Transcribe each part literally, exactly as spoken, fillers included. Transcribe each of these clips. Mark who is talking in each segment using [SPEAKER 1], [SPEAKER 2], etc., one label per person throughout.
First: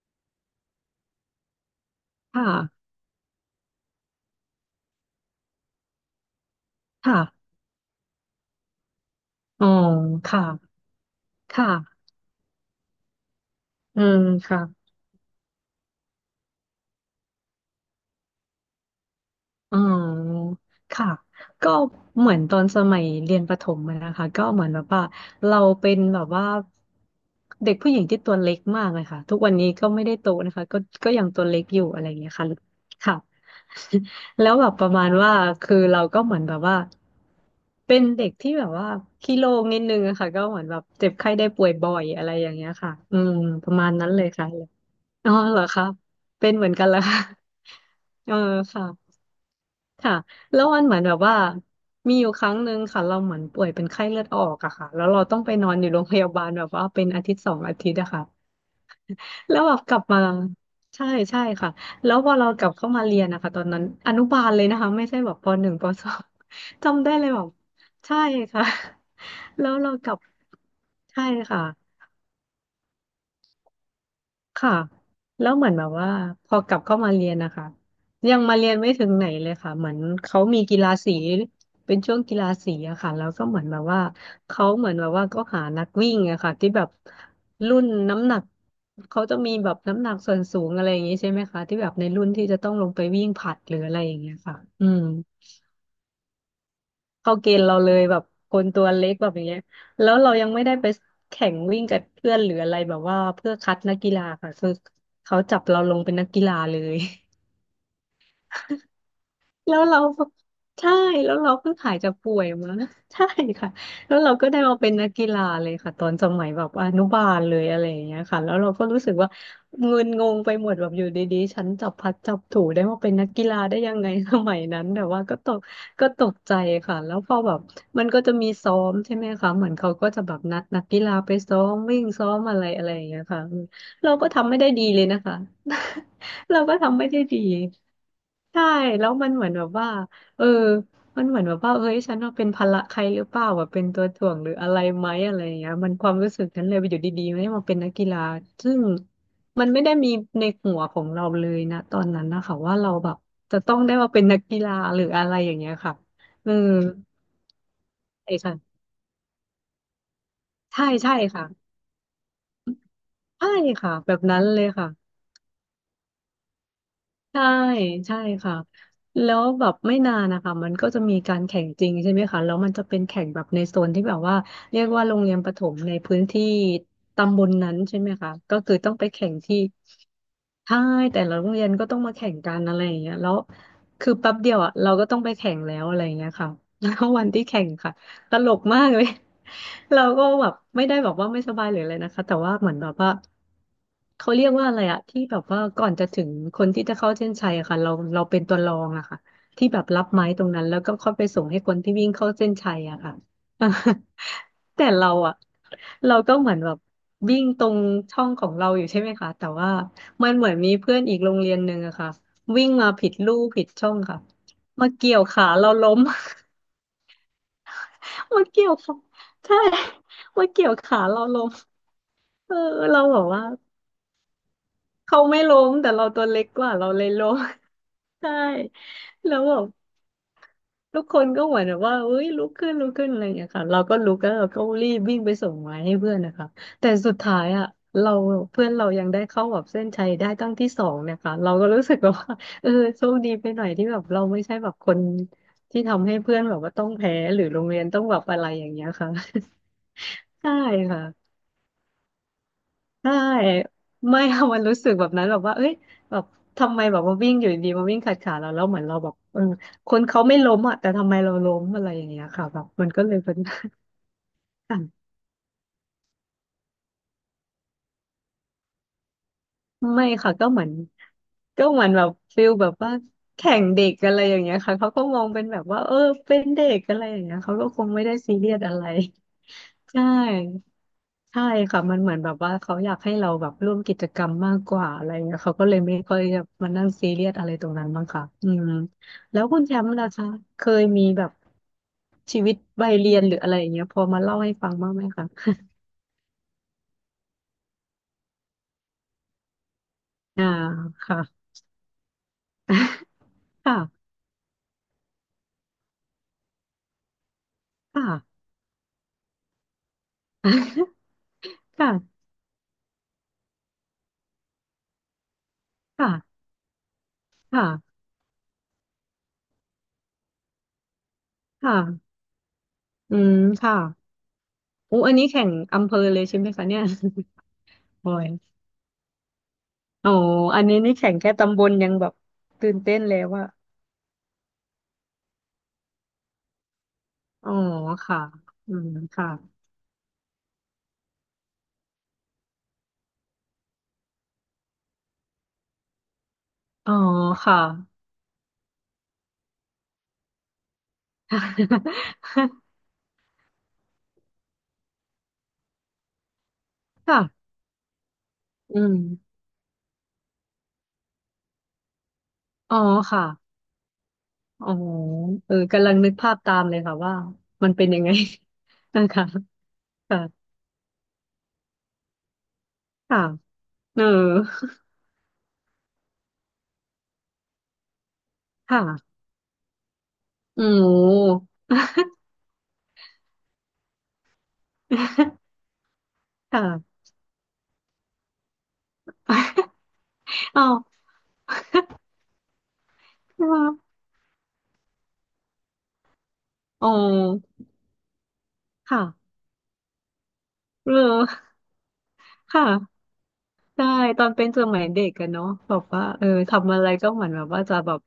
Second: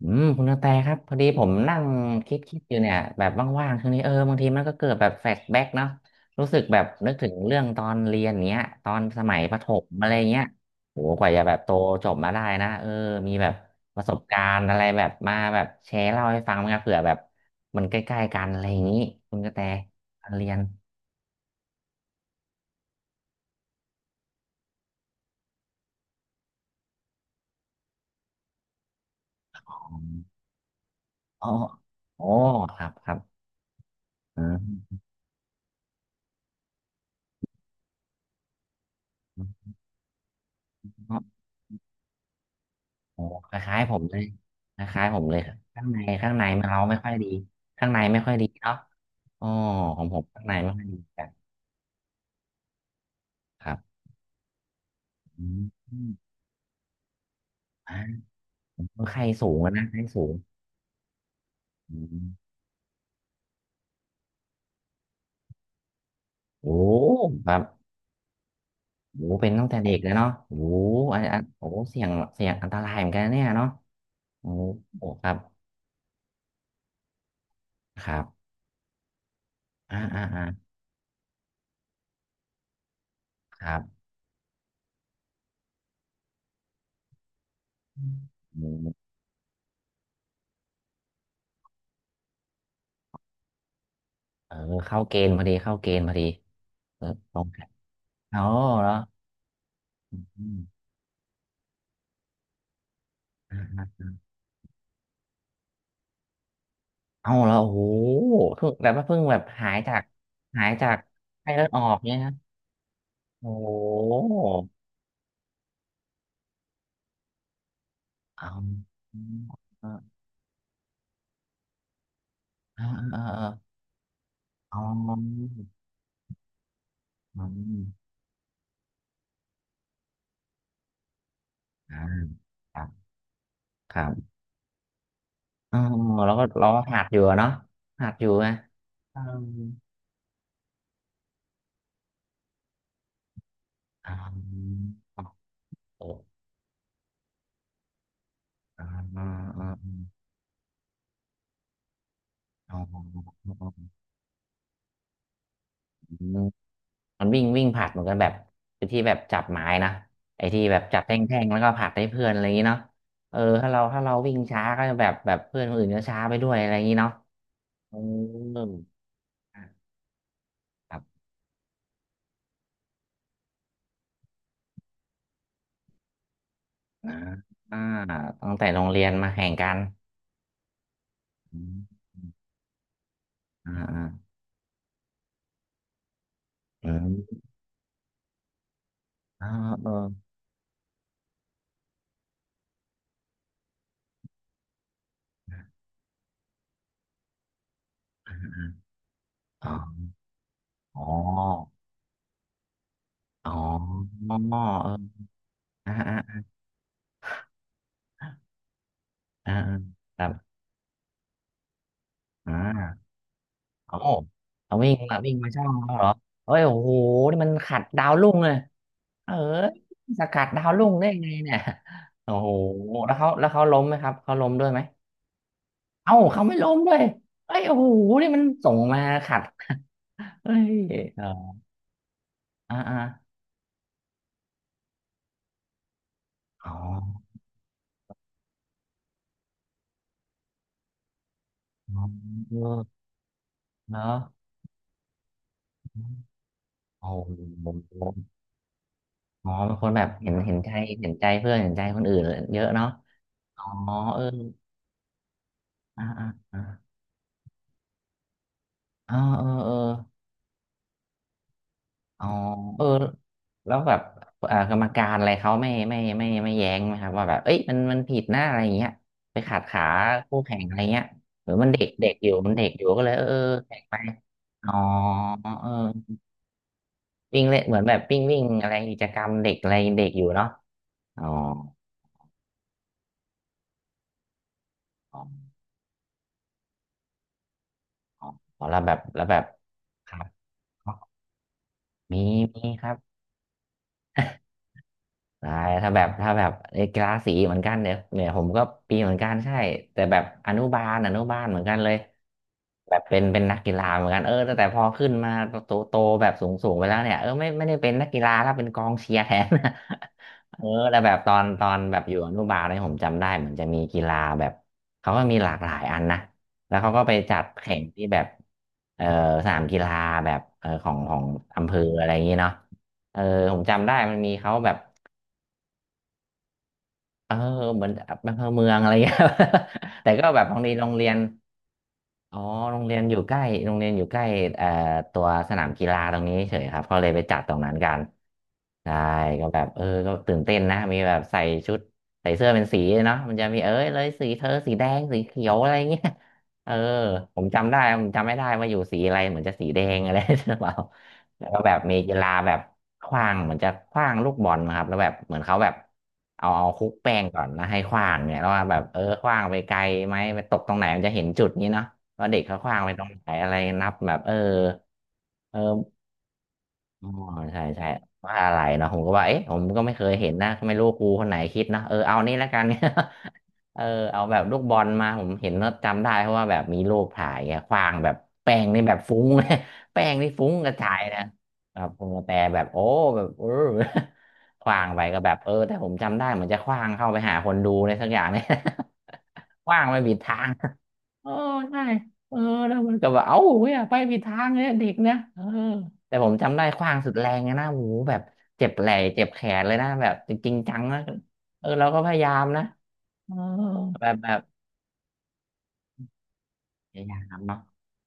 [SPEAKER 1] อืมคุณกระแตครับพอดีผมนั่งคิดคิดอยู่
[SPEAKER 2] ค่ะ
[SPEAKER 1] เนี่ยแบบว่างๆช่วงนี้เออบางทีมันก็เกิดแบบแฟลชแบ็กเนาะรู้สึกแบบนึก
[SPEAKER 2] ค่ะ
[SPEAKER 1] ถึงเรื่องตอนเรียนเนี้ยตอนสมัยประถ
[SPEAKER 2] อ๋อ
[SPEAKER 1] มอะไรเงี้ย
[SPEAKER 2] ค่ะ
[SPEAKER 1] โหกว่าจะแบบโต
[SPEAKER 2] ค่ะ
[SPEAKER 1] จบมาได้นะเออมีแบบป
[SPEAKER 2] อื
[SPEAKER 1] ระส
[SPEAKER 2] ม
[SPEAKER 1] บการ
[SPEAKER 2] ค่ะ
[SPEAKER 1] ณ์อะไรแบบมาแบบแชร์เล่าให้ฟังไหมครับเผื่อแบบมันใกล้ๆกันอะไรอย่างนี้คุณกระแต
[SPEAKER 2] อ๋อ
[SPEAKER 1] ตอนเรียน
[SPEAKER 2] ค่ะก็เหมือนตอนสมัยเรียนประถมอะนะคะก็เหมือนแบบว่าเราเป็นแบบว่าเด็กผู้หญิงที่ตัวเล็กมากเลยค่ะทุกวัน
[SPEAKER 1] อ
[SPEAKER 2] นี้ก็
[SPEAKER 1] ๋
[SPEAKER 2] ไม่ได้โตนะคะก็ก็ยังตั
[SPEAKER 1] อ
[SPEAKER 2] วเล็กอยู่อะไรอย่าง
[SPEAKER 1] อ๋อ
[SPEAKER 2] เงี้ยค่ะ
[SPEAKER 1] ครับครั
[SPEAKER 2] ค่ะ
[SPEAKER 1] บอื
[SPEAKER 2] แล้วแบบประ
[SPEAKER 1] ม
[SPEAKER 2] มาณว่าคือเราก็เหมือนแบบว่าเป็นเด็กที่แบบว่าขี้โลงนิดนึงอะค่ะก็เหมือนแบบเจ็บไข้ได้ป่วยบ่อยอะไรอย่างเงี้ยค่ะอื
[SPEAKER 1] โอ้
[SPEAKER 2] ม
[SPEAKER 1] ค
[SPEAKER 2] ประ
[SPEAKER 1] ล้าย
[SPEAKER 2] มา
[SPEAKER 1] ๆผ
[SPEAKER 2] ณ
[SPEAKER 1] ม
[SPEAKER 2] นั้น
[SPEAKER 1] เล
[SPEAKER 2] เล
[SPEAKER 1] ย
[SPEAKER 2] ยค่ะ
[SPEAKER 1] คล้ายๆผม
[SPEAKER 2] อ๋อ
[SPEAKER 1] เลยครับ
[SPEAKER 2] เหรอครั
[SPEAKER 1] ข้าง
[SPEAKER 2] บ
[SPEAKER 1] ในข้างใน
[SPEAKER 2] เป็น
[SPEAKER 1] มั
[SPEAKER 2] เห
[SPEAKER 1] น
[SPEAKER 2] มือน
[SPEAKER 1] เรา
[SPEAKER 2] กัน
[SPEAKER 1] ไม่
[SPEAKER 2] แล้ว
[SPEAKER 1] ค่อย
[SPEAKER 2] ค่ะ
[SPEAKER 1] ดีข้างในไม่ค่
[SPEAKER 2] เอ
[SPEAKER 1] อ
[SPEAKER 2] อ
[SPEAKER 1] ยดีเนาะ
[SPEAKER 2] ค่ะ
[SPEAKER 1] อ๋อของ
[SPEAKER 2] ค่ะ
[SPEAKER 1] ผมข้างใน
[SPEAKER 2] แล้ว
[SPEAKER 1] ไม่
[SPEAKER 2] มั
[SPEAKER 1] ค่
[SPEAKER 2] น
[SPEAKER 1] อย
[SPEAKER 2] เหมื
[SPEAKER 1] ดี
[SPEAKER 2] อนแบบ
[SPEAKER 1] กัน
[SPEAKER 2] ว่ามีอยู่ครั้งหนึ่งค่ะเราเหมือนป่
[SPEAKER 1] ค
[SPEAKER 2] วย
[SPEAKER 1] รั
[SPEAKER 2] เป็น
[SPEAKER 1] บ
[SPEAKER 2] ไข้เลือดออกอะค่ะแล้วเราต้อง
[SPEAKER 1] อื
[SPEAKER 2] ไปนอนอยู่โรง
[SPEAKER 1] ม
[SPEAKER 2] พยาบาลแบบว่าเป็นอาทิตย์สองอาทิต
[SPEAKER 1] อ่
[SPEAKER 2] ย์อะ
[SPEAKER 1] า
[SPEAKER 2] ค่ะ
[SPEAKER 1] ไข้สู
[SPEAKER 2] แล้
[SPEAKER 1] ง
[SPEAKER 2] ว
[SPEAKER 1] อะ
[SPEAKER 2] แบบ
[SPEAKER 1] นะ
[SPEAKER 2] กลั
[SPEAKER 1] ไข้
[SPEAKER 2] บมา
[SPEAKER 1] สูง
[SPEAKER 2] ใช่ใช่ค่ะ
[SPEAKER 1] อื
[SPEAKER 2] แล้ว
[SPEAKER 1] ม
[SPEAKER 2] พอเรากลับเข้ามาเรียนนะคะตอนนั้นอนุบาลเลยนะคะไม่ใช่แบบปหนึ่งปสอง
[SPEAKER 1] โอ้
[SPEAKER 2] จำได้เลยแบ
[SPEAKER 1] แบ
[SPEAKER 2] บ
[SPEAKER 1] บ
[SPEAKER 2] ใช่ค่ะ
[SPEAKER 1] โอ้เป็น ตั้
[SPEAKER 2] แล้
[SPEAKER 1] ง
[SPEAKER 2] ว
[SPEAKER 1] แต่เด็
[SPEAKER 2] เรา
[SPEAKER 1] ก
[SPEAKER 2] ก
[SPEAKER 1] เลย
[SPEAKER 2] ลับ
[SPEAKER 1] เนาะโอ้อัน
[SPEAKER 2] ใช่
[SPEAKER 1] อัน
[SPEAKER 2] ค่ะ
[SPEAKER 1] โอ้เสี่ยงเสี่ยงอันตรายเหมือนกันนะเนี่ยเนาะโอ้
[SPEAKER 2] ค่ะ
[SPEAKER 1] โอ้ครับ
[SPEAKER 2] แล้วเหมือนแบบว่าพอกลับเข้ามาเรียนนะคะ
[SPEAKER 1] ครับ
[SPEAKER 2] ยังมาเรียนไม่ถึงไหนเลยค่ะเหมือ
[SPEAKER 1] อ่า
[SPEAKER 2] น
[SPEAKER 1] อ่า
[SPEAKER 2] เขา
[SPEAKER 1] อ่า
[SPEAKER 2] มีกีฬาสีเป็นช่วงกีฬาสีอะค่ะแล้วก็เหมือ
[SPEAKER 1] ค
[SPEAKER 2] น
[SPEAKER 1] รั
[SPEAKER 2] แบบว่า
[SPEAKER 1] บ
[SPEAKER 2] เขาเหมือนแบบว่าก็หานักวิ่งอะค่ะที่แบบรุ่นน้ำหนัก
[SPEAKER 1] อืม
[SPEAKER 2] เขาจะมีแบบน้ำหนักส่วนสูงอะไรอย่างงี้ใช่ไหมคะที่แบบในรุ่นที่จะต้องลงไปวิ่งผลัดหรืออะไรอย่างเงี้ย
[SPEAKER 1] เอ
[SPEAKER 2] ค่ะ
[SPEAKER 1] อ
[SPEAKER 2] อื
[SPEAKER 1] เข้า
[SPEAKER 2] ม
[SPEAKER 1] เกณฑ์พอดีเข้าเกณฑ์พอดีเออ
[SPEAKER 2] เข้า
[SPEAKER 1] ตรง
[SPEAKER 2] เกณ
[SPEAKER 1] กั
[SPEAKER 2] ฑ์
[SPEAKER 1] น
[SPEAKER 2] เราเลยแบบ
[SPEAKER 1] อ๋อ
[SPEAKER 2] คนตั
[SPEAKER 1] เห
[SPEAKER 2] ว
[SPEAKER 1] รอ
[SPEAKER 2] เล็กแบบอย่างเงี้ยแล้
[SPEAKER 1] อ
[SPEAKER 2] วเรายั
[SPEAKER 1] ื
[SPEAKER 2] ง
[SPEAKER 1] ม
[SPEAKER 2] ไม่ได้ไปแข่งวิ่งกับเพื่อนหรืออะไรแบบว่าเพื่อคัดนักกีฬาค่ะคือเขาจับเราลงเป็นนักกีฬาเลย
[SPEAKER 1] เอาแล้วโอ้โหเพิ่งแบบว่าเพิ่งแบบหา
[SPEAKER 2] แล้
[SPEAKER 1] ย
[SPEAKER 2] ว
[SPEAKER 1] จา
[SPEAKER 2] เรา
[SPEAKER 1] กหายจา
[SPEAKER 2] ใช่
[SPEAKER 1] ก
[SPEAKER 2] แล้ว
[SPEAKER 1] ไข้
[SPEAKER 2] เรา
[SPEAKER 1] เลือด
[SPEAKER 2] เพิ่ง
[SPEAKER 1] ออ
[SPEAKER 2] หา
[SPEAKER 1] ก
[SPEAKER 2] ยจาก
[SPEAKER 1] เนี่ยนะ
[SPEAKER 2] ป่วยมา ใช่
[SPEAKER 1] โอ้โ
[SPEAKER 2] ค่ะแล้วเรา
[SPEAKER 1] ห
[SPEAKER 2] ก็ได้มาเป็นนักกีฬาเลยค่ะตอนสมัยแบบอนุบาลเลยอะไรอย่างเงี้ยค่ะแล้
[SPEAKER 1] เอา
[SPEAKER 2] วเราก็รู้สึกว่า
[SPEAKER 1] เอ
[SPEAKER 2] เงิน
[SPEAKER 1] อ
[SPEAKER 2] งงไปหมดแบบอยู่ดีๆฉันจับพลัดจับถู
[SPEAKER 1] เอ
[SPEAKER 2] ได้
[SPEAKER 1] อ
[SPEAKER 2] มาเป็น
[SPEAKER 1] เออ
[SPEAKER 2] นัก
[SPEAKER 1] เอ
[SPEAKER 2] กี
[SPEAKER 1] อ
[SPEAKER 2] ฬาได้ยังไง สมัยนั้
[SPEAKER 1] เอา
[SPEAKER 2] นแต่ว่าก็ตกก็ตกใจค่ะแล้วพอ
[SPEAKER 1] อื
[SPEAKER 2] แบบมัน
[SPEAKER 1] ม
[SPEAKER 2] ก็จะมีซ้อมใช่ไหมคะเหมือนเขาก็จะแบบนัดนักกีฬาไปซ้อม
[SPEAKER 1] อ่า
[SPEAKER 2] วิ่งซ้อมอะไร
[SPEAKER 1] ครั
[SPEAKER 2] อะไรอ
[SPEAKER 1] บ
[SPEAKER 2] ย่างเงี้ยค่ะ
[SPEAKER 1] ครั
[SPEAKER 2] เราก็
[SPEAKER 1] บ
[SPEAKER 2] ทำไม่ได้ดีเลยนะคะ
[SPEAKER 1] เออแล้วก็
[SPEAKER 2] เรา
[SPEAKER 1] เรา
[SPEAKER 2] ก็
[SPEAKER 1] ก็หั
[SPEAKER 2] ทำ
[SPEAKER 1] ด
[SPEAKER 2] ไม่
[SPEAKER 1] อ
[SPEAKER 2] ได้
[SPEAKER 1] ยู่อะ
[SPEAKER 2] ดี
[SPEAKER 1] เนาะหัดอยู่ไง
[SPEAKER 2] ใช่แล้ว
[SPEAKER 1] เออ
[SPEAKER 2] มันเหมือนแบบว่าเออมันเหมือนแบบว่าเฮ้ยฉันว่าเป็นภาระใครหรือเปล่าแบบเป็นตัว
[SPEAKER 1] อ่า
[SPEAKER 2] ถ่วงหรืออะไรไหมอะไรอย่างเงี้ยมันความรู้สึ
[SPEAKER 1] โอ้
[SPEAKER 2] กนั้นเลยไปอยู่ดีๆไม่ได้มาเป็นนักกีฬาซึ่ง
[SPEAKER 1] อ่าอ่า
[SPEAKER 2] มั
[SPEAKER 1] อ่า
[SPEAKER 2] นไม่ได้มีในหัวของเราเลยนะตอนนั้นนะคะว่าเราแบบ
[SPEAKER 1] อ
[SPEAKER 2] จะต้องได้มาเป็นนักกีฬาหรืออะไรอย่างเงี้ยค่ะ
[SPEAKER 1] อ
[SPEAKER 2] เออ
[SPEAKER 1] มันวิ่งวิ่งผลัดเหมือนกันแบบ
[SPEAKER 2] ใช่ค่ะ
[SPEAKER 1] คือที่แบบจับไม้นะไอ้ที่แบบ
[SPEAKER 2] ใช่
[SPEAKER 1] จับแท
[SPEAKER 2] ใช่
[SPEAKER 1] ่
[SPEAKER 2] ค่ะ
[SPEAKER 1] งๆแล้วก็ผลัดให้เพื่อนอะไรอย่างนี้เนาะเออ
[SPEAKER 2] ใช่
[SPEAKER 1] ถ้าเรา
[SPEAKER 2] ค่ะ
[SPEAKER 1] ถ้า
[SPEAKER 2] แบ
[SPEAKER 1] เรา
[SPEAKER 2] บ
[SPEAKER 1] วิ่ง
[SPEAKER 2] นั้นเล
[SPEAKER 1] ช้า
[SPEAKER 2] ย
[SPEAKER 1] ก็
[SPEAKER 2] ค่ะ
[SPEAKER 1] จะแบบแบบเพื่อนคนอื่นก็ช้าไปด้วยอะไรอย่างนี้เนาะ
[SPEAKER 2] ใช่
[SPEAKER 1] เอ
[SPEAKER 2] ใช่ค่ะ
[SPEAKER 1] อ
[SPEAKER 2] แล้วแบบไม่นานนะคะมันก็
[SPEAKER 1] ครั
[SPEAKER 2] จะมี
[SPEAKER 1] บ
[SPEAKER 2] การแข่งจริงใช่ไหมคะแล้วมันจะเป็นแข่งแบบในโซนที่แบบว่าเรียกว่าโรงเรียนประถมในพื้นที่
[SPEAKER 1] อ่า
[SPEAKER 2] ตำบลนั้
[SPEAKER 1] อ่า
[SPEAKER 2] นใช่ไหมคะ
[SPEAKER 1] ตั้ง
[SPEAKER 2] ก็
[SPEAKER 1] แต่
[SPEAKER 2] คือ
[SPEAKER 1] โรง
[SPEAKER 2] ต้อง
[SPEAKER 1] เรี
[SPEAKER 2] ไป
[SPEAKER 1] ยน
[SPEAKER 2] แข่
[SPEAKER 1] มา
[SPEAKER 2] ง
[SPEAKER 1] แข่ง
[SPEAKER 2] ที่
[SPEAKER 1] กัน
[SPEAKER 2] ใช่แต่ละโรงเรีย
[SPEAKER 1] อื
[SPEAKER 2] น
[SPEAKER 1] ม
[SPEAKER 2] ก็ต้องมาแข่งกันอะไรอย่างเงี้ยแล้ว
[SPEAKER 1] อ่าอ่า
[SPEAKER 2] คือแป๊บเดียวอ่ะเราก็ต้องไปแข่งแล้วอะไรอย่างเงี้ยค่ะ
[SPEAKER 1] อื
[SPEAKER 2] แล้ววัน
[SPEAKER 1] ม
[SPEAKER 2] ที่แข่งค่ะตลกมากเลย
[SPEAKER 1] อ่าเออ
[SPEAKER 2] เราก็แบบไม่ได้แบบว่าไม่สบายหรืออะไรนะคะแต่ว่าเหมือนแบบว่าเขาเรียกว่าอะไรอะที่แบบว่าก่อนจะถึงคนที่จะเข้าเส้นชัยอะค่ะเราเราเป็นตัวรองอะค่ะที่
[SPEAKER 1] อ๋อ
[SPEAKER 2] แบบรับไม้ตรงนั้นแล้วก็
[SPEAKER 1] อ๋อ
[SPEAKER 2] ค่อยไปส่งให้คนที่วิ่งเข้าเส้นชัยอะค่ะ
[SPEAKER 1] อ๋อ
[SPEAKER 2] อ่ะ
[SPEAKER 1] เออ
[SPEAKER 2] แต่เราอะ
[SPEAKER 1] อ่าอ่
[SPEAKER 2] เราก็
[SPEAKER 1] า
[SPEAKER 2] เหมือนแบบวิ่งตรงช่องของเราอยู่ใช่ไหมคะแต่
[SPEAKER 1] อ่า
[SPEAKER 2] ว่า
[SPEAKER 1] ครั
[SPEAKER 2] มันเหมือ
[SPEAKER 1] บ
[SPEAKER 2] นมีเพื่อนอีกโรงเรียนหนึ่งอะค่ะ
[SPEAKER 1] อ่
[SPEAKER 2] วิ่งมา
[SPEAKER 1] า
[SPEAKER 2] ผิดลู่ผิดช่อ
[SPEAKER 1] โอ้
[SPEAKER 2] งค่ะ
[SPEAKER 1] เอา
[SPEAKER 2] มา
[SPEAKER 1] วิ่ง
[SPEAKER 2] เกี่
[SPEAKER 1] มา
[SPEAKER 2] ยว
[SPEAKER 1] วิ่ง
[SPEAKER 2] ขา
[SPEAKER 1] มาช่อ
[SPEAKER 2] เรา
[SPEAKER 1] ง
[SPEAKER 2] ล้
[SPEAKER 1] เรา
[SPEAKER 2] ม
[SPEAKER 1] เหรอเอ้ยโอ้โหนี่มันขัดดาวรุ่ ง
[SPEAKER 2] มา
[SPEAKER 1] เลย
[SPEAKER 2] เกี่ยวขา
[SPEAKER 1] เออ
[SPEAKER 2] ใช่
[SPEAKER 1] สกั
[SPEAKER 2] มา
[SPEAKER 1] ดดา
[SPEAKER 2] เกี่ย
[SPEAKER 1] ว
[SPEAKER 2] ว
[SPEAKER 1] รุ่ง
[SPEAKER 2] ขา
[SPEAKER 1] ได้
[SPEAKER 2] เรา
[SPEAKER 1] ไง
[SPEAKER 2] ล้ม
[SPEAKER 1] เนี่ยโอ้โห
[SPEAKER 2] เออเรา
[SPEAKER 1] แล้ว
[SPEAKER 2] บอก
[SPEAKER 1] เขา
[SPEAKER 2] ว่า
[SPEAKER 1] แล้วเขาล้มไหมครับเขาล้มด้วยไหม
[SPEAKER 2] เขาไม่ล้มแต่เรา
[SPEAKER 1] เอ้า
[SPEAKER 2] ตัวเล็
[SPEAKER 1] เขา
[SPEAKER 2] ก
[SPEAKER 1] ไม่
[SPEAKER 2] ก
[SPEAKER 1] ล้
[SPEAKER 2] ว่า
[SPEAKER 1] ม
[SPEAKER 2] เรา
[SPEAKER 1] ด้ว
[SPEAKER 2] เล
[SPEAKER 1] ย
[SPEAKER 2] ยล้ม
[SPEAKER 1] เอ้ยโอ้โห นี่
[SPEAKER 2] ใช่
[SPEAKER 1] มันส่งมา
[SPEAKER 2] แล้
[SPEAKER 1] ขั
[SPEAKER 2] ว
[SPEAKER 1] ด
[SPEAKER 2] แบบ
[SPEAKER 1] เอ้ย
[SPEAKER 2] ทุกค
[SPEAKER 1] เอ
[SPEAKER 2] นก็
[SPEAKER 1] อ
[SPEAKER 2] เหมือนแบบว่าเอ้ยลุกขึ้
[SPEAKER 1] อ่า
[SPEAKER 2] นลุก
[SPEAKER 1] อ่า
[SPEAKER 2] ขึ้นอะไรอย่างเงี้ยค่ะเราก็ลุกแล้วเราก็รีบวิ่งไปส่งไม้ให้เพื่อนนะคะ
[SPEAKER 1] อ๋อ
[SPEAKER 2] แต่สุดท้ายอ่ะเราเพื่อนเรายังได้เข้าแบบเส้นชัยได้ตั้งที่สองนะคะเราก็รู้สึ
[SPEAKER 1] อ๋
[SPEAKER 2] ก
[SPEAKER 1] อ
[SPEAKER 2] แบบว่า
[SPEAKER 1] เอ
[SPEAKER 2] เออ
[SPEAKER 1] อ
[SPEAKER 2] โชคดีไปหน่อยที่แบ
[SPEAKER 1] เนาะ
[SPEAKER 2] บเราไม่ใช่แบบคนที่ทำให้เพื่อนแบบว่าต้องแพ้
[SPEAKER 1] โอ้โห
[SPEAKER 2] หรือโรงเรียนต้องแบบอะไรอย่างเงี้ยค่ะ
[SPEAKER 1] อ๋อเป็นคนแบบเห็ น
[SPEAKER 2] ใช่
[SPEAKER 1] เห็นใจเห็นใจ
[SPEAKER 2] ค่ะ
[SPEAKER 1] เพื่อนเห็นใจคนอื่นเยอะเนาะ
[SPEAKER 2] ใช
[SPEAKER 1] อ๋อ
[SPEAKER 2] ่
[SPEAKER 1] เอ
[SPEAKER 2] ไม่
[SPEAKER 1] อ
[SPEAKER 2] ค่ะมันรู้สึกแบบนั้นแบบว่าเอ้ย
[SPEAKER 1] อ่า
[SPEAKER 2] แบบ
[SPEAKER 1] อ่าอ่า
[SPEAKER 2] ทำไมแบบมาวิ่งอยู่ดีๆมาวิ่งขัดขาเราแล้วเหมือนเราแบ
[SPEAKER 1] อ๋
[SPEAKER 2] บ
[SPEAKER 1] อ
[SPEAKER 2] เอ
[SPEAKER 1] เอ
[SPEAKER 2] อ
[SPEAKER 1] อเออ
[SPEAKER 2] คนเขาไม่ล้มอ่ะแต่ทำไมเราล้มอะไรอย่างเงี้
[SPEAKER 1] อ๋
[SPEAKER 2] ย
[SPEAKER 1] อ
[SPEAKER 2] ค่ะแบบ
[SPEAKER 1] เออ
[SPEAKER 2] มันก็เลยเป็น
[SPEAKER 1] แล้วแบบเอ่อกรรมกา รอะไรเขาไม่ไม่ไม่ไม่แย้งไหมครับว่าแบบเอ้ยมันมันผิดหน้าอะไรอย่างเงี้ยไปขัดขา
[SPEAKER 2] ไม่ค่ะ
[SPEAKER 1] คู่
[SPEAKER 2] ก็
[SPEAKER 1] แข่
[SPEAKER 2] เห
[SPEAKER 1] ง
[SPEAKER 2] มือน
[SPEAKER 1] อะไรเงี้ยหรือ
[SPEAKER 2] ก็
[SPEAKER 1] มัน
[SPEAKER 2] เห
[SPEAKER 1] เด็
[SPEAKER 2] มือ
[SPEAKER 1] ก
[SPEAKER 2] นแบ
[SPEAKER 1] เด็
[SPEAKER 2] บ
[SPEAKER 1] กอยู่
[SPEAKER 2] ฟิ
[SPEAKER 1] มั
[SPEAKER 2] ล
[SPEAKER 1] นเด็
[SPEAKER 2] แบ
[SPEAKER 1] ก
[SPEAKER 2] บ
[SPEAKER 1] อยู่
[SPEAKER 2] ว่า
[SPEAKER 1] ก็เลยเออเออ
[SPEAKER 2] แข่ง
[SPEAKER 1] แข่ง
[SPEAKER 2] เด็ก
[SPEAKER 1] ไป
[SPEAKER 2] อะไรอย่างเงี้ย
[SPEAKER 1] อ๋อ
[SPEAKER 2] ค่ะเขาก็มองเป็นแบ
[SPEAKER 1] เอ
[SPEAKER 2] บ
[SPEAKER 1] อ
[SPEAKER 2] ว่าเออเป็นเด็กอะไรอย่างเงี้ย
[SPEAKER 1] วิ่ง
[SPEAKER 2] เขา
[SPEAKER 1] เล่น
[SPEAKER 2] ก็
[SPEAKER 1] เหมื
[SPEAKER 2] ค
[SPEAKER 1] อน
[SPEAKER 2] ง
[SPEAKER 1] แบบ
[SPEAKER 2] ไม่ได้
[SPEAKER 1] วิ่ง
[SPEAKER 2] ซี
[SPEAKER 1] วิ่ง
[SPEAKER 2] เรียส
[SPEAKER 1] อะไร
[SPEAKER 2] อะไร
[SPEAKER 1] กิจกรรมเด็กอะไร
[SPEAKER 2] ใช
[SPEAKER 1] เด็กอยู่เนาะ
[SPEAKER 2] ่
[SPEAKER 1] อ๋อ
[SPEAKER 2] ใช่ค่ะมันเหมือนแบบว่าเขาอยากให้เราแบบร่วมกิจกรรมมากกว่าอะไร
[SPEAKER 1] อ๋อ
[SPEAKER 2] เงี้ยเขาก็เลยไม่ค่อยแบบมานั่งซีเรียสอะไรตรงนั้นบ้างค่ะอื
[SPEAKER 1] อ๋อ
[SPEAKER 2] ม
[SPEAKER 1] แล้วแบบแล้วแบ
[SPEAKER 2] แล้
[SPEAKER 1] บ
[SPEAKER 2] วคุณแชมป์ล่ะ
[SPEAKER 1] ครับ
[SPEAKER 2] คะเคยมีแบบ
[SPEAKER 1] มี
[SPEAKER 2] ชีวิต
[SPEAKER 1] มีค
[SPEAKER 2] วั
[SPEAKER 1] รั
[SPEAKER 2] ย
[SPEAKER 1] บ
[SPEAKER 2] เรียนหรืออะไรอย่างเงี้ยพอมาเล่าให้ฟังบ้างไหมคะ
[SPEAKER 1] ได้ถ้าแบบถ้าแบบในกีฬาสีเหมือนกันเนี่ยเนี่ยผมก็ปีเหมือนกันใช่แต่แบบ
[SPEAKER 2] อ่า
[SPEAKER 1] อนุบาลอ
[SPEAKER 2] ค่ะ
[SPEAKER 1] นุบาลเหมือนกันเลยแบบเป็นเป็นนัก กีฬาเห
[SPEAKER 2] ค่ะ
[SPEAKER 1] มือนกันเออตั้งแต่พอขึ้นมาโตโตแบบสูงสูงไปแล้วเนี่ยเออไม่ไม่ได้เป็น
[SPEAKER 2] ค่ะ
[SPEAKER 1] นักกีฬา แล้วเป็นกองเชียร์แทน เออแต่แบบตอนตอนแบบอยู่
[SPEAKER 2] ค่ะ
[SPEAKER 1] อนุบาลเนี่ยผมจำได้เหมือนจะมีกีฬาแบบเขาก็มีหลากหลายอันนะ
[SPEAKER 2] ค่ะ
[SPEAKER 1] แล้วเขาก็ไปจัดแข่ง
[SPEAKER 2] ค่ะ
[SPEAKER 1] ที่แบบเอ่อสนามกีฬาแบบเออของของอำเภออะไร
[SPEAKER 2] ค่ะ
[SPEAKER 1] อย่างงี้เนาะ
[SPEAKER 2] อื
[SPEAKER 1] เออ
[SPEAKER 2] ม
[SPEAKER 1] ผม
[SPEAKER 2] ค่ะ
[SPEAKER 1] จำได้มันมีเขาแบบ
[SPEAKER 2] โอ้อันนี้แข่งอำเภอเลยใช่ไหมคะเนี่ย
[SPEAKER 1] เออเหมือนแบ
[SPEAKER 2] บ
[SPEAKER 1] บ
[SPEAKER 2] อย
[SPEAKER 1] อำเภอเมืองอะไรเงี้ย แต่
[SPEAKER 2] อ๋อ
[SPEAKER 1] ก็แบบบา
[SPEAKER 2] อั
[SPEAKER 1] ง
[SPEAKER 2] น
[SPEAKER 1] ที
[SPEAKER 2] นี้
[SPEAKER 1] โรง
[SPEAKER 2] นี่
[SPEAKER 1] เรี
[SPEAKER 2] แข่
[SPEAKER 1] ย
[SPEAKER 2] ง
[SPEAKER 1] น
[SPEAKER 2] แค่ตำบลยังแบบ
[SPEAKER 1] อ๋อ
[SPEAKER 2] ตื่
[SPEAKER 1] โร
[SPEAKER 2] น
[SPEAKER 1] ง
[SPEAKER 2] เต้
[SPEAKER 1] เรีย
[SPEAKER 2] น
[SPEAKER 1] นอ
[SPEAKER 2] แล้
[SPEAKER 1] ยู่
[SPEAKER 2] ว
[SPEAKER 1] ใกล้
[SPEAKER 2] อะ
[SPEAKER 1] โรงเรียนอยู่ใกล้เอ่อตัวสนามกีฬาตรงนี้เฉยครับก็เลยไปจัด
[SPEAKER 2] อ๋
[SPEAKER 1] ต
[SPEAKER 2] อ
[SPEAKER 1] รงนั้นกัน
[SPEAKER 2] ค่ะอืม
[SPEAKER 1] ใช่
[SPEAKER 2] ค่ะ
[SPEAKER 1] ก็แบบเออก็ตื่นเต้นนะมีแบบใส่ชุดใส่เสื้อเป็นสีเนาะมันจะมีเอ้ยเลยสีเธอสีแดงสีเขียวอะไรเงี้ยเออ
[SPEAKER 2] อ๋อ
[SPEAKER 1] ผม
[SPEAKER 2] ค่ะ
[SPEAKER 1] จำได้ผมจำไม่ได้ว่าอยู่สีอะไรเหมือนจะสีแดงอะไร หรือเปล่าแล้วก็แบบมีกีฬาแบ บขว้างเหมือนจะขว้างลูกบอลนะครับแล้วแบบเหมือนเขาแบบเอาเอาคลุกแป้
[SPEAKER 2] ค่ะ
[SPEAKER 1] งก่อนแล้วให้ขว้างเนี่ยแล้วว่าแบ
[SPEAKER 2] อื
[SPEAKER 1] บ
[SPEAKER 2] ม
[SPEAKER 1] เออขว้างไปไกลไหมไปตกตรงไหนมันจะเห็นจุดนี้เนาะ ว่าเด็กเขาข
[SPEAKER 2] อ๋
[SPEAKER 1] ว้า
[SPEAKER 2] อ
[SPEAKER 1] งไปตรง
[SPEAKER 2] ค่ะ
[SPEAKER 1] ไหนอะไรนับแบบเออ
[SPEAKER 2] อ๋อเออกำลั
[SPEAKER 1] เออ
[SPEAKER 2] งนึกภาพตามเลยค่ะ
[SPEAKER 1] อ๋อ
[SPEAKER 2] ว่า
[SPEAKER 1] ใช่
[SPEAKER 2] มัน
[SPEAKER 1] ใช่
[SPEAKER 2] เป็นยังไง
[SPEAKER 1] ว่าอะไรเนาะผ ม
[SPEAKER 2] นะ
[SPEAKER 1] ก็ว่า
[SPEAKER 2] คะ
[SPEAKER 1] เอ๊ะผมก็ไม่เคยเห็นนะ
[SPEAKER 2] ค่ะ
[SPEAKER 1] ไม่รู้ครูคนไหนคิดนะเออเอานี่แล้วกัน
[SPEAKER 2] ค่ะ
[SPEAKER 1] เออ
[SPEAKER 2] เออ
[SPEAKER 1] เอาแบบลูกบอลมาผมเห็นแล้วจำได้เพราะว่าแบบมีรูปถ่ายไงขว้างแบบแป้งนี่แบบ
[SPEAKER 2] ค่ะ
[SPEAKER 1] ฟุ้งเลย แป้งนี่ฟุ้ง
[SPEAKER 2] โอ
[SPEAKER 1] กระจายนะ
[SPEAKER 2] ื
[SPEAKER 1] ครับผมแตแบบโอ้แบบเออ ขว้างไปก็แบบเออแต่ผมจำได้เหมือนจะ
[SPEAKER 2] ค่ะ
[SPEAKER 1] ขว้างเข้าไปหาคนดูในสักอย่างเนี่ย ข ว้างไปผิดทาง
[SPEAKER 2] อ๋อ
[SPEAKER 1] เออใช่เออแล้วมันก็แบบเอ้าเว้ยไปผิดทางเนี่ยเด็กเนี่ยเออแต่ผมจำได้ข
[SPEAKER 2] อ๋อ
[SPEAKER 1] ว้างสุดแรงเลยนะโอ้โหแบบเจ็บไหล่เจ็บ
[SPEAKER 2] ค่ะ
[SPEAKER 1] แขนเลยนะแบบจริงๆจัง
[SPEAKER 2] เอ
[SPEAKER 1] นะ
[SPEAKER 2] อ
[SPEAKER 1] เออเราก็พยายามนะ
[SPEAKER 2] ค่ะ
[SPEAKER 1] เออ
[SPEAKER 2] ใช่
[SPEAKER 1] แบบ
[SPEAKER 2] ตอ
[SPEAKER 1] แบ
[SPEAKER 2] น
[SPEAKER 1] บ
[SPEAKER 2] เป็นสมัยเด็กกันเนาะแบบว่าเออทำอะไร
[SPEAKER 1] พ
[SPEAKER 2] ก็
[SPEAKER 1] ยายา
[SPEAKER 2] เหมือน
[SPEAKER 1] ม
[SPEAKER 2] แบบ
[SPEAKER 1] เนาะ
[SPEAKER 2] ว่าจะแบบ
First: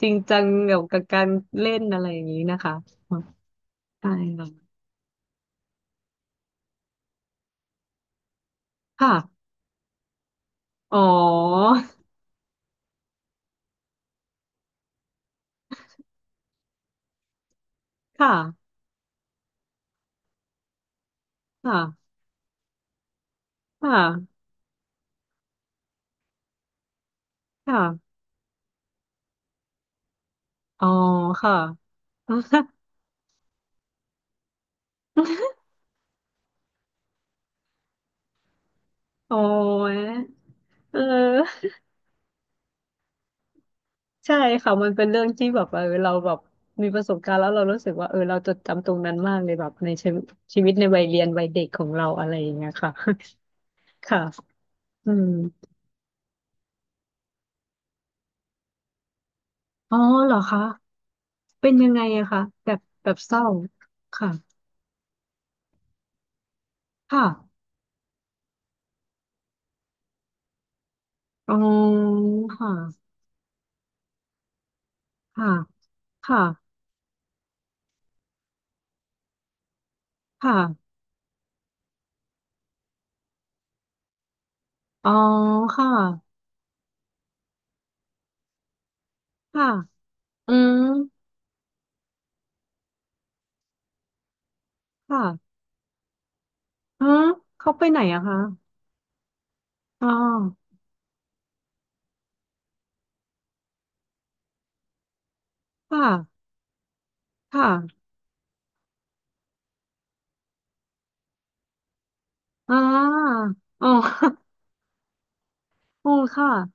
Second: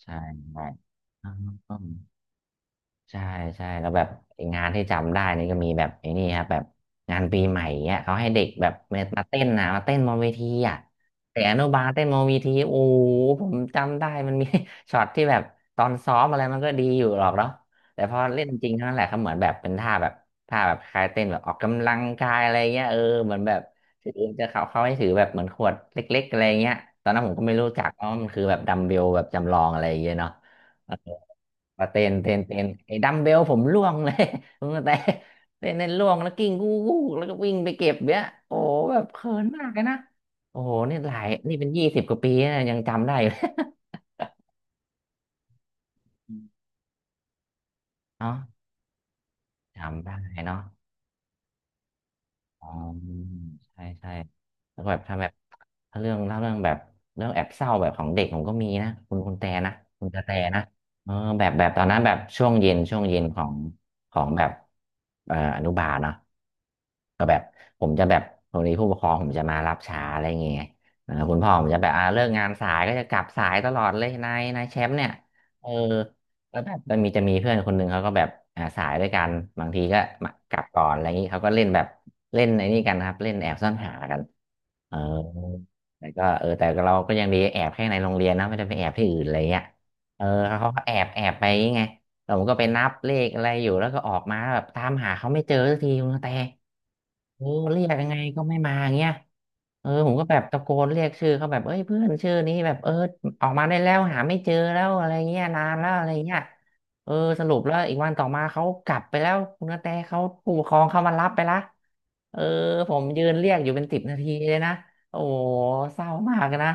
[SPEAKER 2] จริ
[SPEAKER 1] ใช่
[SPEAKER 2] งจังเกี่ยวกับการเล่
[SPEAKER 1] ใช่
[SPEAKER 2] นอะไรอย่างนี้นะคะ
[SPEAKER 1] ใช่ใช่แล้วแบบ
[SPEAKER 2] ใช่
[SPEAKER 1] งาน
[SPEAKER 2] ค่ะ
[SPEAKER 1] ที่จำได้นี่ก็มีแบบไอ้นี่ครับแบบงานปีใหม่เนี้ยเขาให้เด็กแบบ
[SPEAKER 2] ค่ะ
[SPEAKER 1] มาเต้นนะมาเต้นบนเวทีอ่ะ
[SPEAKER 2] อ๋อ
[SPEAKER 1] แต่อนุบาลเต้นบนเวทีโอ้โหผมจำได้มันมี ช็อตที่แบบตอนซ้อมอะไรมันก็ดีอยู่หรอกเนาะแต่พอ
[SPEAKER 2] ค
[SPEAKER 1] เล่นจริ
[SPEAKER 2] ่ะ
[SPEAKER 1] งเท่านั้นแหละเขาเหมือนแบบเป็นท่าแบบท่าแบบคล้ายเต้นแบบออกกำลัง
[SPEAKER 2] ค่ะ
[SPEAKER 1] กายอะไรเงี้ยเออเหมือนแบบ
[SPEAKER 2] ค่
[SPEAKER 1] ถือ
[SPEAKER 2] ะ
[SPEAKER 1] จะเขาเขาให้ถือแบบเหมือนขวดเล็กๆอะไรเงี้ยตอนนั้นผมก็ไม่รู้จักว่า
[SPEAKER 2] ค่ะ
[SPEAKER 1] มันคือแบบดัมเบลแบบจำลองอะไรเงี้ยเนาะ
[SPEAKER 2] อ๋อค่ะ
[SPEAKER 1] มาเต้นเต้นเต้ นไอ้ดัมเบลผมร่วงเลย ผมแต่เต้นเต้นร่วงแล้วกิ้งกู้กู้แล้วก็วิ่งไปเก็บเนี้ยโอ้โหแบบเขิ
[SPEAKER 2] โอ๋
[SPEAKER 1] นมากเลยนะ
[SPEAKER 2] อ
[SPEAKER 1] โอ้โหนี่
[SPEAKER 2] เอ
[SPEAKER 1] หลายนี่เป็
[SPEAKER 2] อ
[SPEAKER 1] นยี่สิบกว่าปีนะยังจำได้เลย
[SPEAKER 2] ใช่ค่ะมันเป็นเรื่องที่แบบเออเราแบบมีประสบการณ์แล้วเรารู้สึกว่าเออ
[SPEAKER 1] เนาะ
[SPEAKER 2] เราจดจำตรงนั้นมากเลยแบบใน
[SPEAKER 1] จำ
[SPEAKER 2] ชี
[SPEAKER 1] ได้
[SPEAKER 2] วิต
[SPEAKER 1] เนาะ
[SPEAKER 2] ชีวิตในวัยเรียนวัยเด็กของเราอะไรอย่าง
[SPEAKER 1] อ๋
[SPEAKER 2] เงี้ยค่ะ
[SPEAKER 1] อใช่ ใช่
[SPEAKER 2] ค่ะ
[SPEAKER 1] แล้วก็แบบ
[SPEAKER 2] อื
[SPEAKER 1] ถ้าแบ
[SPEAKER 2] ม
[SPEAKER 1] บถ้าเรื่องเล่าเรื่องแบบเรื่องแอบเศร้าแบบของเด็กผมก็มีนะคุณคุณแต่นะ
[SPEAKER 2] อ๋อ
[SPEAKER 1] คุณกระแต
[SPEAKER 2] เหรอ
[SPEAKER 1] นะ
[SPEAKER 2] คะ
[SPEAKER 1] เออแบบแบ
[SPEAKER 2] เป็
[SPEAKER 1] บ
[SPEAKER 2] น
[SPEAKER 1] ตอน
[SPEAKER 2] ยัง
[SPEAKER 1] นั้น
[SPEAKER 2] ไง
[SPEAKER 1] แบบ
[SPEAKER 2] อะคะ
[SPEAKER 1] ช่วง
[SPEAKER 2] แบ
[SPEAKER 1] เย็น
[SPEAKER 2] บ
[SPEAKER 1] ช่วง
[SPEAKER 2] แบบ
[SPEAKER 1] เย็น
[SPEAKER 2] เศ
[SPEAKER 1] ขอ
[SPEAKER 2] ร้า
[SPEAKER 1] งของ
[SPEAKER 2] ค่ะ
[SPEAKER 1] แบบเอ่ออนุบาลเนาะ
[SPEAKER 2] ค่ะ
[SPEAKER 1] ก็แบบผมจะแบบตรงนี้ผู้ปกครองผมจะมารับช้าอะไรอย่างเงี้ยเออคุณพ่อ
[SPEAKER 2] อ๋
[SPEAKER 1] ผมจะแบบ
[SPEAKER 2] อ
[SPEAKER 1] อ่าเลิกงาน
[SPEAKER 2] ค
[SPEAKER 1] สายก็จะ
[SPEAKER 2] ่ะ
[SPEAKER 1] กลับสายตลอดเลยนายนายแชมป์เนี่ย
[SPEAKER 2] ค่ะ
[SPEAKER 1] เออ
[SPEAKER 2] ค่ะ
[SPEAKER 1] ก็แบบมันมีจะมีเพื่อนคนหนึ่งเขาก็แบบอ่าสายด้วยกันบางทีก็มาก
[SPEAKER 2] ค่ะ
[SPEAKER 1] ลับก่อนอะไรอย่างนี้เขาก็เล่นแบบเล่นไอ้นี่กันครับเล่นแอบซ่อนหากันเออ
[SPEAKER 2] อ๋อ ค่ะ
[SPEAKER 1] แต่ก็เออแต่เราก็ยังดีแอบแค่ในโรงเรียนนะไม่ได้ไปแอบที่อื่นอะไรเงี้ย
[SPEAKER 2] ค่ะ
[SPEAKER 1] เออ
[SPEAKER 2] อื
[SPEAKER 1] เขา
[SPEAKER 2] ม
[SPEAKER 1] ก็แอบแอบไปไงแต่ผมก็ไปนับเลขอะไรอยู่แล้วก็ออกมาแบบตามหาเขาไม่
[SPEAKER 2] ค่ะ
[SPEAKER 1] เจอสักทีคุณกระแต
[SPEAKER 2] อืม
[SPEAKER 1] เออ
[SPEAKER 2] เขา
[SPEAKER 1] เรี
[SPEAKER 2] ไป
[SPEAKER 1] ยก
[SPEAKER 2] ไหน
[SPEAKER 1] ยังไง
[SPEAKER 2] อะคะ
[SPEAKER 1] ก็ไม่มาเงี้ยเออ
[SPEAKER 2] อ๋
[SPEAKER 1] ผ
[SPEAKER 2] อ
[SPEAKER 1] มก็แบบตะโกนเรียกชื่อเขาแบบเอ้ยเพื่อนชื่อนี้แบบเออ ออกมาได้แล้วหาไม่เจอแล้วอะไรเงี้ยนานแล้วอะไรเงี้ย
[SPEAKER 2] ค่ะ
[SPEAKER 1] เออสรุปแล้วอีก
[SPEAKER 2] ค่ะ
[SPEAKER 1] วันต่อมาเขากลับไปแล้วคุณกระแตเขาผู้ปกครองเขามารับไปละเออ
[SPEAKER 2] อ่
[SPEAKER 1] ผมยืน
[SPEAKER 2] า
[SPEAKER 1] เรียกอยู่เป็น
[SPEAKER 2] อ๋อ
[SPEAKER 1] สิบนาทีเลยนะโอ้โหเศ ร้า
[SPEAKER 2] อ๋อ
[SPEAKER 1] มาก
[SPEAKER 2] ค่ะ
[SPEAKER 1] นะ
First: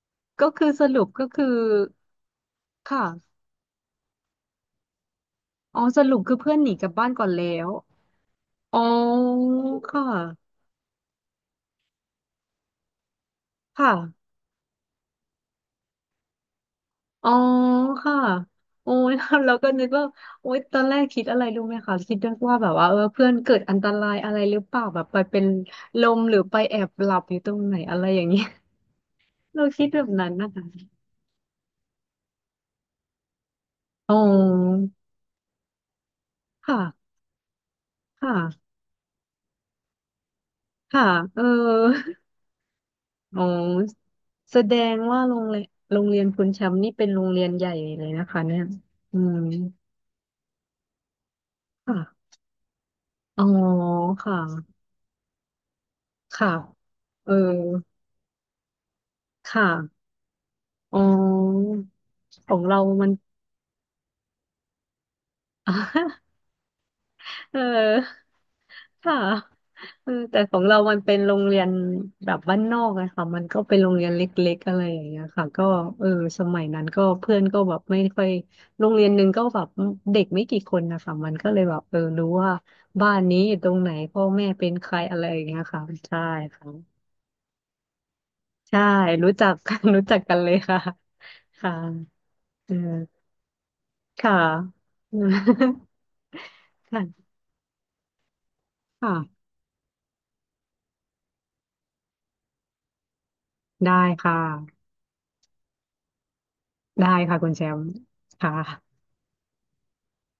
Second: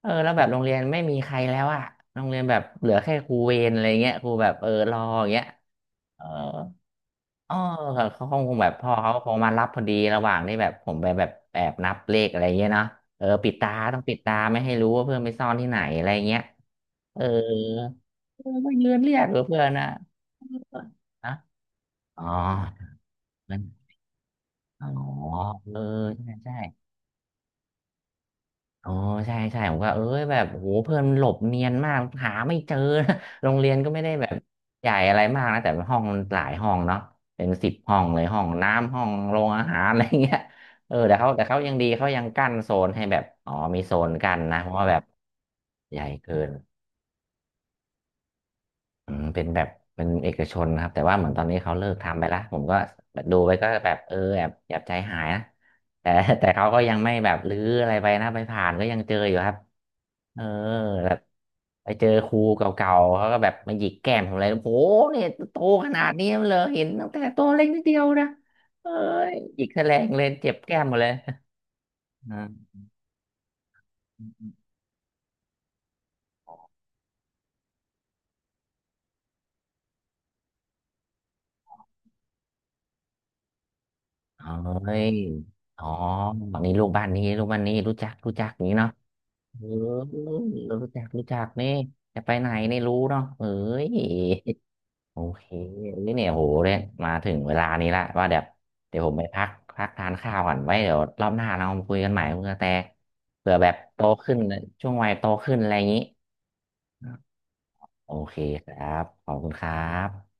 [SPEAKER 1] เออแล้วแบ
[SPEAKER 2] ก็
[SPEAKER 1] บโรง
[SPEAKER 2] คือ
[SPEAKER 1] เรียน
[SPEAKER 2] ส
[SPEAKER 1] ไม่
[SPEAKER 2] รุป
[SPEAKER 1] มี
[SPEAKER 2] ก็
[SPEAKER 1] ใคร
[SPEAKER 2] คือ
[SPEAKER 1] แล้วอะโรงเรียนแบบเหลือแค่ครู
[SPEAKER 2] ค่ะ
[SPEAKER 1] เวรอะไรเงี้ยครูแบบเออรออย่างเงี้ย
[SPEAKER 2] อ๋อสรุ
[SPEAKER 1] เอ
[SPEAKER 2] ป
[SPEAKER 1] อ
[SPEAKER 2] คือเพื่อนหนีกลับบ้านก่อน
[SPEAKER 1] เออ
[SPEAKER 2] แล้ว
[SPEAKER 1] แบบเขาคงแบบ
[SPEAKER 2] อ๋
[SPEAKER 1] พ่อเขาค
[SPEAKER 2] อ
[SPEAKER 1] งมารับพอ
[SPEAKER 2] ค
[SPEAKER 1] ดีระหว่าง
[SPEAKER 2] ่ะ
[SPEAKER 1] ที่แบบผมไปแบบแอบนับเลขอะไรเงี้ยเนาะเออปิดตา
[SPEAKER 2] ค
[SPEAKER 1] ต้องปิด
[SPEAKER 2] ่ะ
[SPEAKER 1] ตาไม่ให้รู้ว่าเพื่อนไปซ่อนที่ไหนอะไรเงี้ย เออ
[SPEAKER 2] อ๋อค่ะ
[SPEAKER 1] เออไม่ยื
[SPEAKER 2] โอ้
[SPEAKER 1] นเรี
[SPEAKER 2] ย
[SPEAKER 1] ยก
[SPEAKER 2] เรา
[SPEAKER 1] เพื่อ
[SPEAKER 2] ก็
[SPEAKER 1] นนะ
[SPEAKER 2] นึกว่า
[SPEAKER 1] เ
[SPEAKER 2] โอ้ย
[SPEAKER 1] อ
[SPEAKER 2] ต
[SPEAKER 1] อ
[SPEAKER 2] อนแรกคิด
[SPEAKER 1] นะ
[SPEAKER 2] อะไรรู้ไหมคะคิด
[SPEAKER 1] อ๋อ
[SPEAKER 2] ว่าแบบว่าเออเพื่อนเกิ
[SPEAKER 1] มัน
[SPEAKER 2] ดอันตรายอะไรหรือเปล่า
[SPEAKER 1] อ๋อ
[SPEAKER 2] แบบไปเป็น
[SPEAKER 1] เออ
[SPEAKER 2] ลม
[SPEAKER 1] ใช่
[SPEAKER 2] หรือ
[SPEAKER 1] ใช่
[SPEAKER 2] ไปแอบหลับอยู่ตรงไหนอะไรอย่างเงี้ย
[SPEAKER 1] อ๋อใช่ ใช่
[SPEAKER 2] เรา
[SPEAKER 1] ผม
[SPEAKER 2] คิ
[SPEAKER 1] ก็
[SPEAKER 2] ดแบ
[SPEAKER 1] เอ้
[SPEAKER 2] บ
[SPEAKER 1] ย
[SPEAKER 2] นั้น
[SPEAKER 1] แบบ
[SPEAKER 2] นะ
[SPEAKER 1] โห
[SPEAKER 2] คะ
[SPEAKER 1] เพื่อนมหลบเนียนมากหาไม่เจอนะ โรงเรียนก็ไม่ได้
[SPEAKER 2] อ๋
[SPEAKER 1] แบบ
[SPEAKER 2] อ
[SPEAKER 1] ใหญ่อะไรมากนะแต่ห้องมันหลายห้องเนาะ
[SPEAKER 2] ค่ะ
[SPEAKER 1] เป็นสิบห้องเลย
[SPEAKER 2] ค่ะ
[SPEAKER 1] ห้องน้ำห้องโรงอาหารอะไรเงี้ยเออ
[SPEAKER 2] ค่ะ
[SPEAKER 1] แต่เขา
[SPEAKER 2] เอ
[SPEAKER 1] แต่
[SPEAKER 2] อ
[SPEAKER 1] เขายังดีเขายังกั้นโซนให้แบบ
[SPEAKER 2] อ๋อ
[SPEAKER 1] อ๋อมีโซนกั้น
[SPEAKER 2] แส
[SPEAKER 1] นะเพ
[SPEAKER 2] ด
[SPEAKER 1] ราะว่าแบ
[SPEAKER 2] ง
[SPEAKER 1] บ
[SPEAKER 2] ว่าโรงเรียน
[SPEAKER 1] ให
[SPEAKER 2] โร
[SPEAKER 1] ญ่
[SPEAKER 2] งเรียน
[SPEAKER 1] เกิ
[SPEAKER 2] คุณ
[SPEAKER 1] น
[SPEAKER 2] แชมป์นี่เป็นโรงเรียนใหญ่เลยนะคะเนี่ย
[SPEAKER 1] อื
[SPEAKER 2] อื
[SPEAKER 1] ม
[SPEAKER 2] ม
[SPEAKER 1] เป็นแบบเป็นเอกชนนะครับแต่ว่าเหมือนตอนนี้เขาเลิกทำไป
[SPEAKER 2] ค่ะ
[SPEAKER 1] ละผมก็แบบดู
[SPEAKER 2] อ๋อ
[SPEAKER 1] ไปก็แบบเออ
[SPEAKER 2] ค่ะ
[SPEAKER 1] แอบแอบใจหายนะแต่แต่
[SPEAKER 2] ค่ะ
[SPEAKER 1] เขาก็ยังไม่แบ
[SPEAKER 2] เออ
[SPEAKER 1] บรื้ออะไรไปนะไปผ่านก็ยังเจออยู่ครับ
[SPEAKER 2] ค่ะ
[SPEAKER 1] เออ
[SPEAKER 2] อ๋อ
[SPEAKER 1] แบบไปเจอครู
[SPEAKER 2] ของเรา
[SPEAKER 1] เก่า
[SPEAKER 2] มัน
[SPEAKER 1] ๆเขาก็แบบมาหยิกแก้มผมอะไรโอ้โหเนี่ยโตขนาดนี้ เลยเห็นตั้งแต่ตัว
[SPEAKER 2] เอ
[SPEAKER 1] เล็กนิดเดียวนะ
[SPEAKER 2] อ
[SPEAKER 1] เอ้
[SPEAKER 2] ค่ะ
[SPEAKER 1] ยหยิกแสลง
[SPEAKER 2] เออ
[SPEAKER 1] เลย
[SPEAKER 2] แต่
[SPEAKER 1] เจ็
[SPEAKER 2] ข
[SPEAKER 1] บ
[SPEAKER 2] อง
[SPEAKER 1] แก้
[SPEAKER 2] เรา
[SPEAKER 1] มหม
[SPEAKER 2] มั
[SPEAKER 1] ด
[SPEAKER 2] น
[SPEAKER 1] เลย
[SPEAKER 2] เป็นโรงเรียนแบ
[SPEAKER 1] อ
[SPEAKER 2] บบ้าน
[SPEAKER 1] ่
[SPEAKER 2] นอกอะค่ะมันก็เป็นโรงเรียนเล็กๆอะไรอย่างเงี้ยค่ะก็เออสมัยนั้นก็เพื่อนก็แบบไม่ค่อยโรงเรียนหนึ่งก็แบบเด็กไม่กี่คนนะคะมันก็เลยแบบเออรู้ว่าบ้านนี้อยู่ตรงไหนพ่อแม่
[SPEAKER 1] า
[SPEAKER 2] เป็นใค
[SPEAKER 1] เอ้
[SPEAKER 2] ร
[SPEAKER 1] ย
[SPEAKER 2] อะไรอย่างเงี้ย
[SPEAKER 1] อ๋
[SPEAKER 2] ค่ะ
[SPEAKER 1] อ
[SPEAKER 2] ใช่
[SPEAKER 1] ฝั่ง
[SPEAKER 2] ค่ะ
[SPEAKER 1] นี้ลูกบ้านนี้ลูกบ้านนี้รู้จักรู้จักอย่างนี้
[SPEAKER 2] ใช่
[SPEAKER 1] เนาะ
[SPEAKER 2] รู้จัก
[SPEAKER 1] เอ
[SPEAKER 2] กัน รู้จัก
[SPEAKER 1] อ
[SPEAKER 2] กันเลยค่ะ
[SPEAKER 1] รู้จักรู้จักนี่
[SPEAKER 2] ค่ะ
[SPEAKER 1] จะไปไหน
[SPEAKER 2] เออ
[SPEAKER 1] นี่รู้เนาะเอ้ย
[SPEAKER 2] ค่ะ
[SPEAKER 1] โอ
[SPEAKER 2] อืม
[SPEAKER 1] เคเอ้ยเนี่ยโหเนี่ย
[SPEAKER 2] ค่ะ
[SPEAKER 1] มาถึงเวลานี้ละว่าเดี๋ยวเดี๋ยวผมไปพั
[SPEAKER 2] ค่ะ
[SPEAKER 1] กพักทานข้าวก่อนไว้เดี๋ยวรอบหน้าเรามาคุยกันใหม่คุณกระแตเผื่อแบบ
[SPEAKER 2] ได้
[SPEAKER 1] โต
[SPEAKER 2] ค
[SPEAKER 1] ขึ้น
[SPEAKER 2] ่ะ
[SPEAKER 1] ช่วงวัยโตขึ้นอะไรอย่างนี้
[SPEAKER 2] ได้ค่ะคุณแชมป์
[SPEAKER 1] โอเค
[SPEAKER 2] ค่
[SPEAKER 1] ครั
[SPEAKER 2] ะ
[SPEAKER 1] บขอบคุณครับ